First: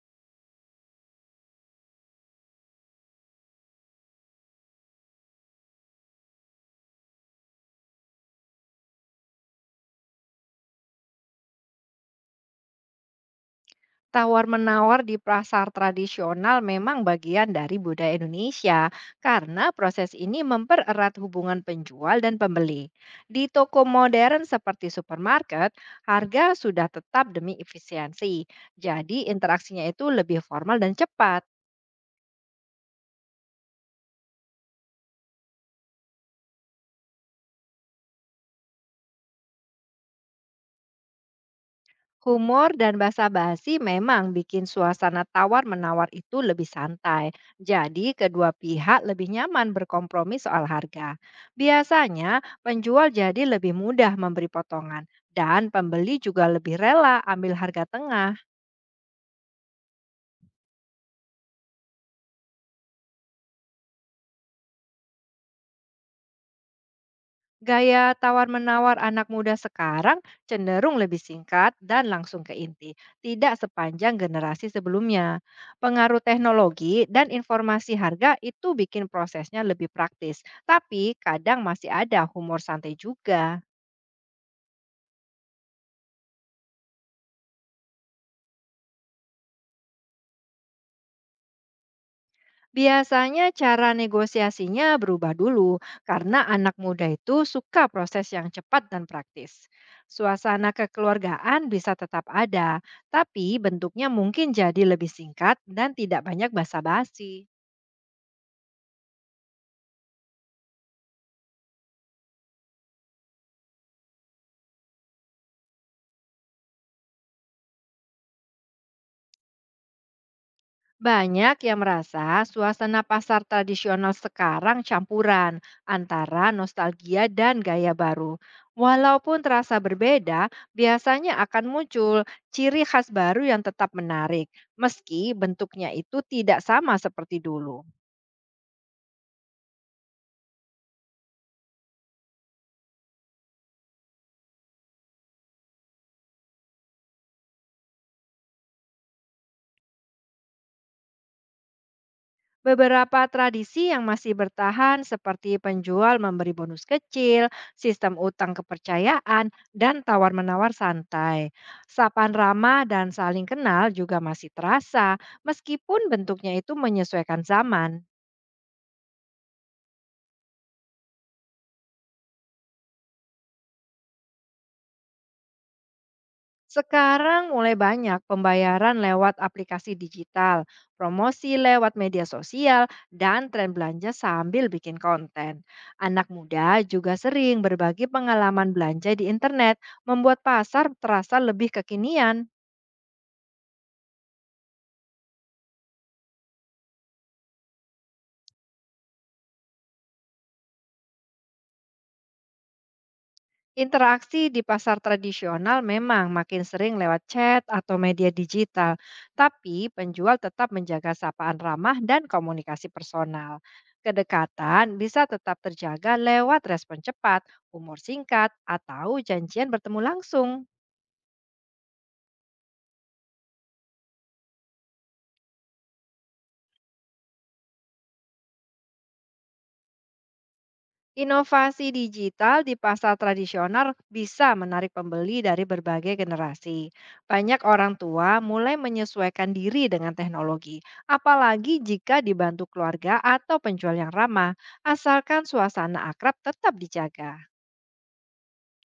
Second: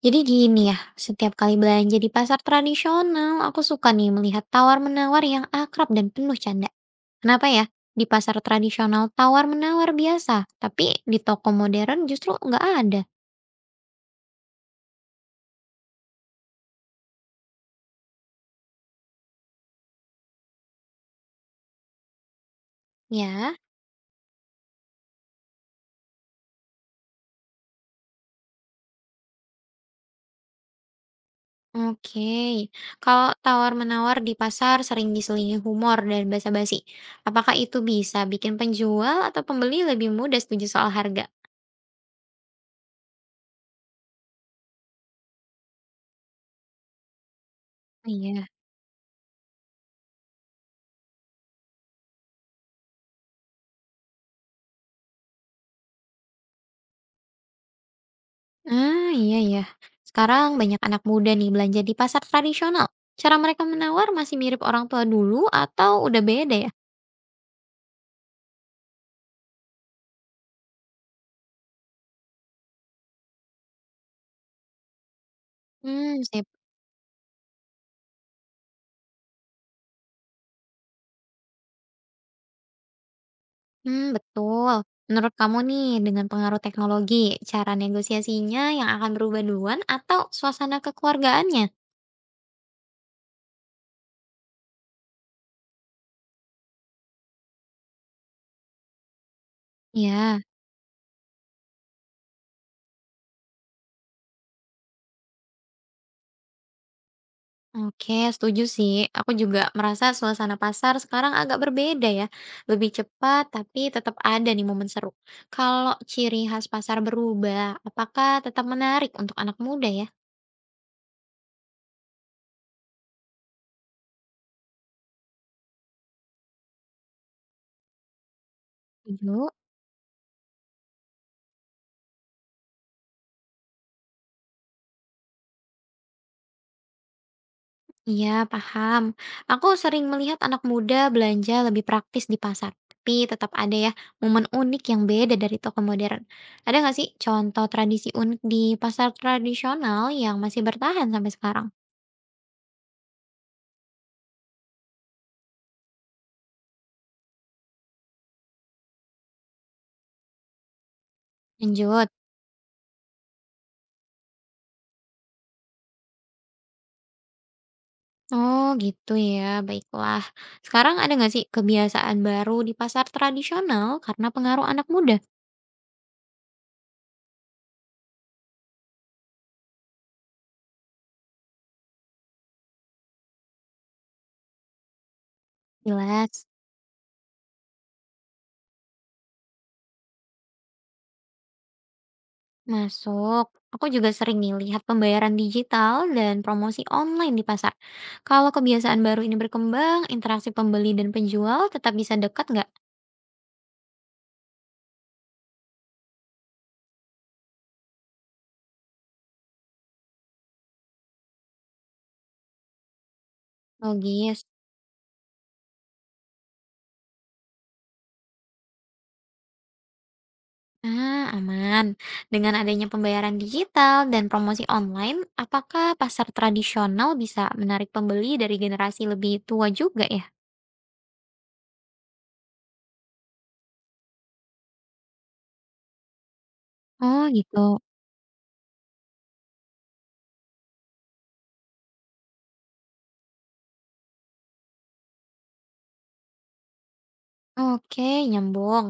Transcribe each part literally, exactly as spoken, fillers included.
Jadi gini ya, setiap kali belanja di pasar tradisional, aku suka nih melihat tawar-menawar yang akrab dan penuh canda. Kenapa ya? Di pasar tradisional tawar-menawar biasa, tapi di toko modern justru nggak ada. Tawar-menawar di pasar tradisional memang bagian dari budaya Indonesia karena proses ini mempererat hubungan penjual dan pembeli. Di Ya, toko modern seperti supermarket, harga sudah tetap demi efisiensi. Jadi interaksinya itu lebih formal dan cepat. oke. Kalau tawar-menawar di pasar sering diselingi humor dan basa-basi, apakah itu bisa bikin penjual atau pembeli lebih mudah setuju soal harga? Humor dan basa-basi memang bikin suasana tawar-menawar itu lebih santai. Jadi, Iya. kedua pihak lebih nyaman berkompromi soal harga. Biasanya, penjual jadi lebih mudah memberi potongan dan pembeli juga lebih rela ambil harga tengah. Ah, iya ya. Sekarang banyak anak muda nih belanja di pasar tradisional. Cara mereka menawar masih mirip orang tua dulu atau udah beda ya? Gaya tawar-menawar anak muda sekarang cenderung lebih singkat dan langsung ke inti, tidak sepanjang generasi sebelumnya. Pengaruh Hmm, saya, teknologi dan informasi harga itu bikin prosesnya lebih praktis, tapi kadang masih ada humor santai juga. hmm, betul. Menurut kamu nih, dengan pengaruh teknologi, cara negosiasinya yang akan berubah duluan atau suasana kekeluargaannya? Biasanya cara negosiasinya berubah dulu karena anak muda itu suka proses yang cepat dan praktis. Ya. Suasana kekeluargaan bisa tetap ada, tapi bentuknya mungkin jadi lebih singkat dan tidak banyak basa-basi. Oke, setuju sih. Aku juga merasa suasana pasar sekarang agak berbeda ya. Lebih cepat, tapi tetap ada nih momen seru. Kalau ciri khas pasar berubah, apakah tetap menarik untuk anak muda ya? Banyak yang merasa suasana pasar tradisional sekarang campuran antara nostalgia dan gaya baru. Walaupun Setuju? terasa berbeda, biasanya akan muncul ciri khas baru yang tetap menarik, meski bentuknya itu tidak sama seperti dulu. Iya, paham. Aku sering melihat anak muda belanja lebih praktis di pasar. Tapi tetap ada ya momen unik yang beda dari toko modern. Ada nggak sih contoh tradisi unik di pasar tradisional yang masih bertahan sampai sekarang? Beberapa tradisi yang masih bertahan seperti penjual memberi bonus kecil, sistem utang kepercayaan, dan tawar-menawar santai. Lanjut. Sapaan ramah dan saling kenal juga masih terasa, meskipun bentuknya itu menyesuaikan zaman. Oh gitu ya, baiklah. Sekarang ada nggak sih kebiasaan baru di pasar tradisional karena pengaruh anak muda? Sekarang mulai banyak pembayaran lewat aplikasi digital, promosi lewat media sosial, dan tren belanja sambil bikin konten. Anak Jelas. muda juga sering berbagi pengalaman belanja di internet, membuat pasar terasa lebih kekinian. Masuk. Aku juga sering nih lihat pembayaran digital dan promosi online di pasar. Kalau kebiasaan baru ini berkembang, interaksi pembeli dan penjual tetap bisa dekat nggak? Interaksi di pasar tradisional memang makin sering lewat chat atau media digital, tapi penjual tetap menjaga sapaan ramah dan komunikasi personal. Logis. Kedekatan bisa tetap terjaga lewat respon cepat, umur singkat, atau janjian bertemu langsung. Ah, aman. Dengan adanya pembayaran digital dan promosi online, apakah pasar tradisional bisa menarik pembeli dari generasi lebih tua juga ya? Inovasi digital di pasar tradisional bisa menarik pembeli dari berbagai generasi. Oh Banyak gitu. orang tua mulai menyesuaikan diri dengan teknologi, apalagi jika dibantu keluarga atau penjual yang ramah, asalkan suasana akrab tetap dijaga. Oke, nyambung.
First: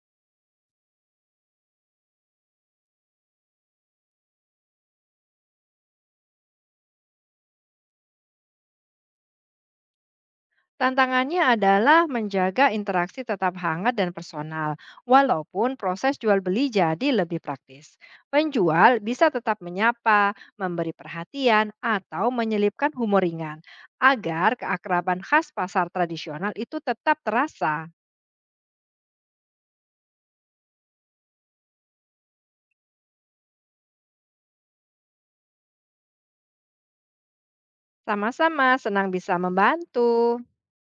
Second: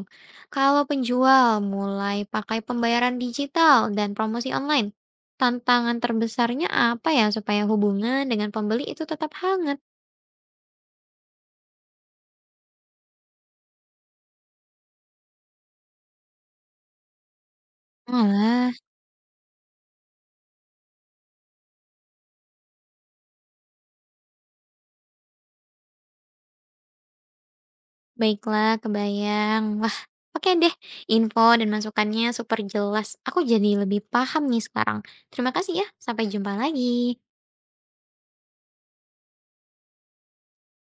Kalau penjual mulai pakai pembayaran digital dan promosi online, tantangan terbesarnya apa ya supaya hubungan dengan pembeli itu tetap hangat? Tantangannya adalah menjaga interaksi tetap hangat dan personal, walaupun proses jual beli jadi lebih praktis. Malah, Penjual bisa tetap menyapa, memberi perhatian, atau menyelipkan humor ringan agar keakraban khas pasar tradisional itu tetap terasa. baiklah, kebayang. Wah, oke deh. Info dan masukannya super jelas. Aku jadi lebih paham nih sekarang. Terima kasih ya. Sampai jumpa lagi. Sama-sama senang bisa membantu.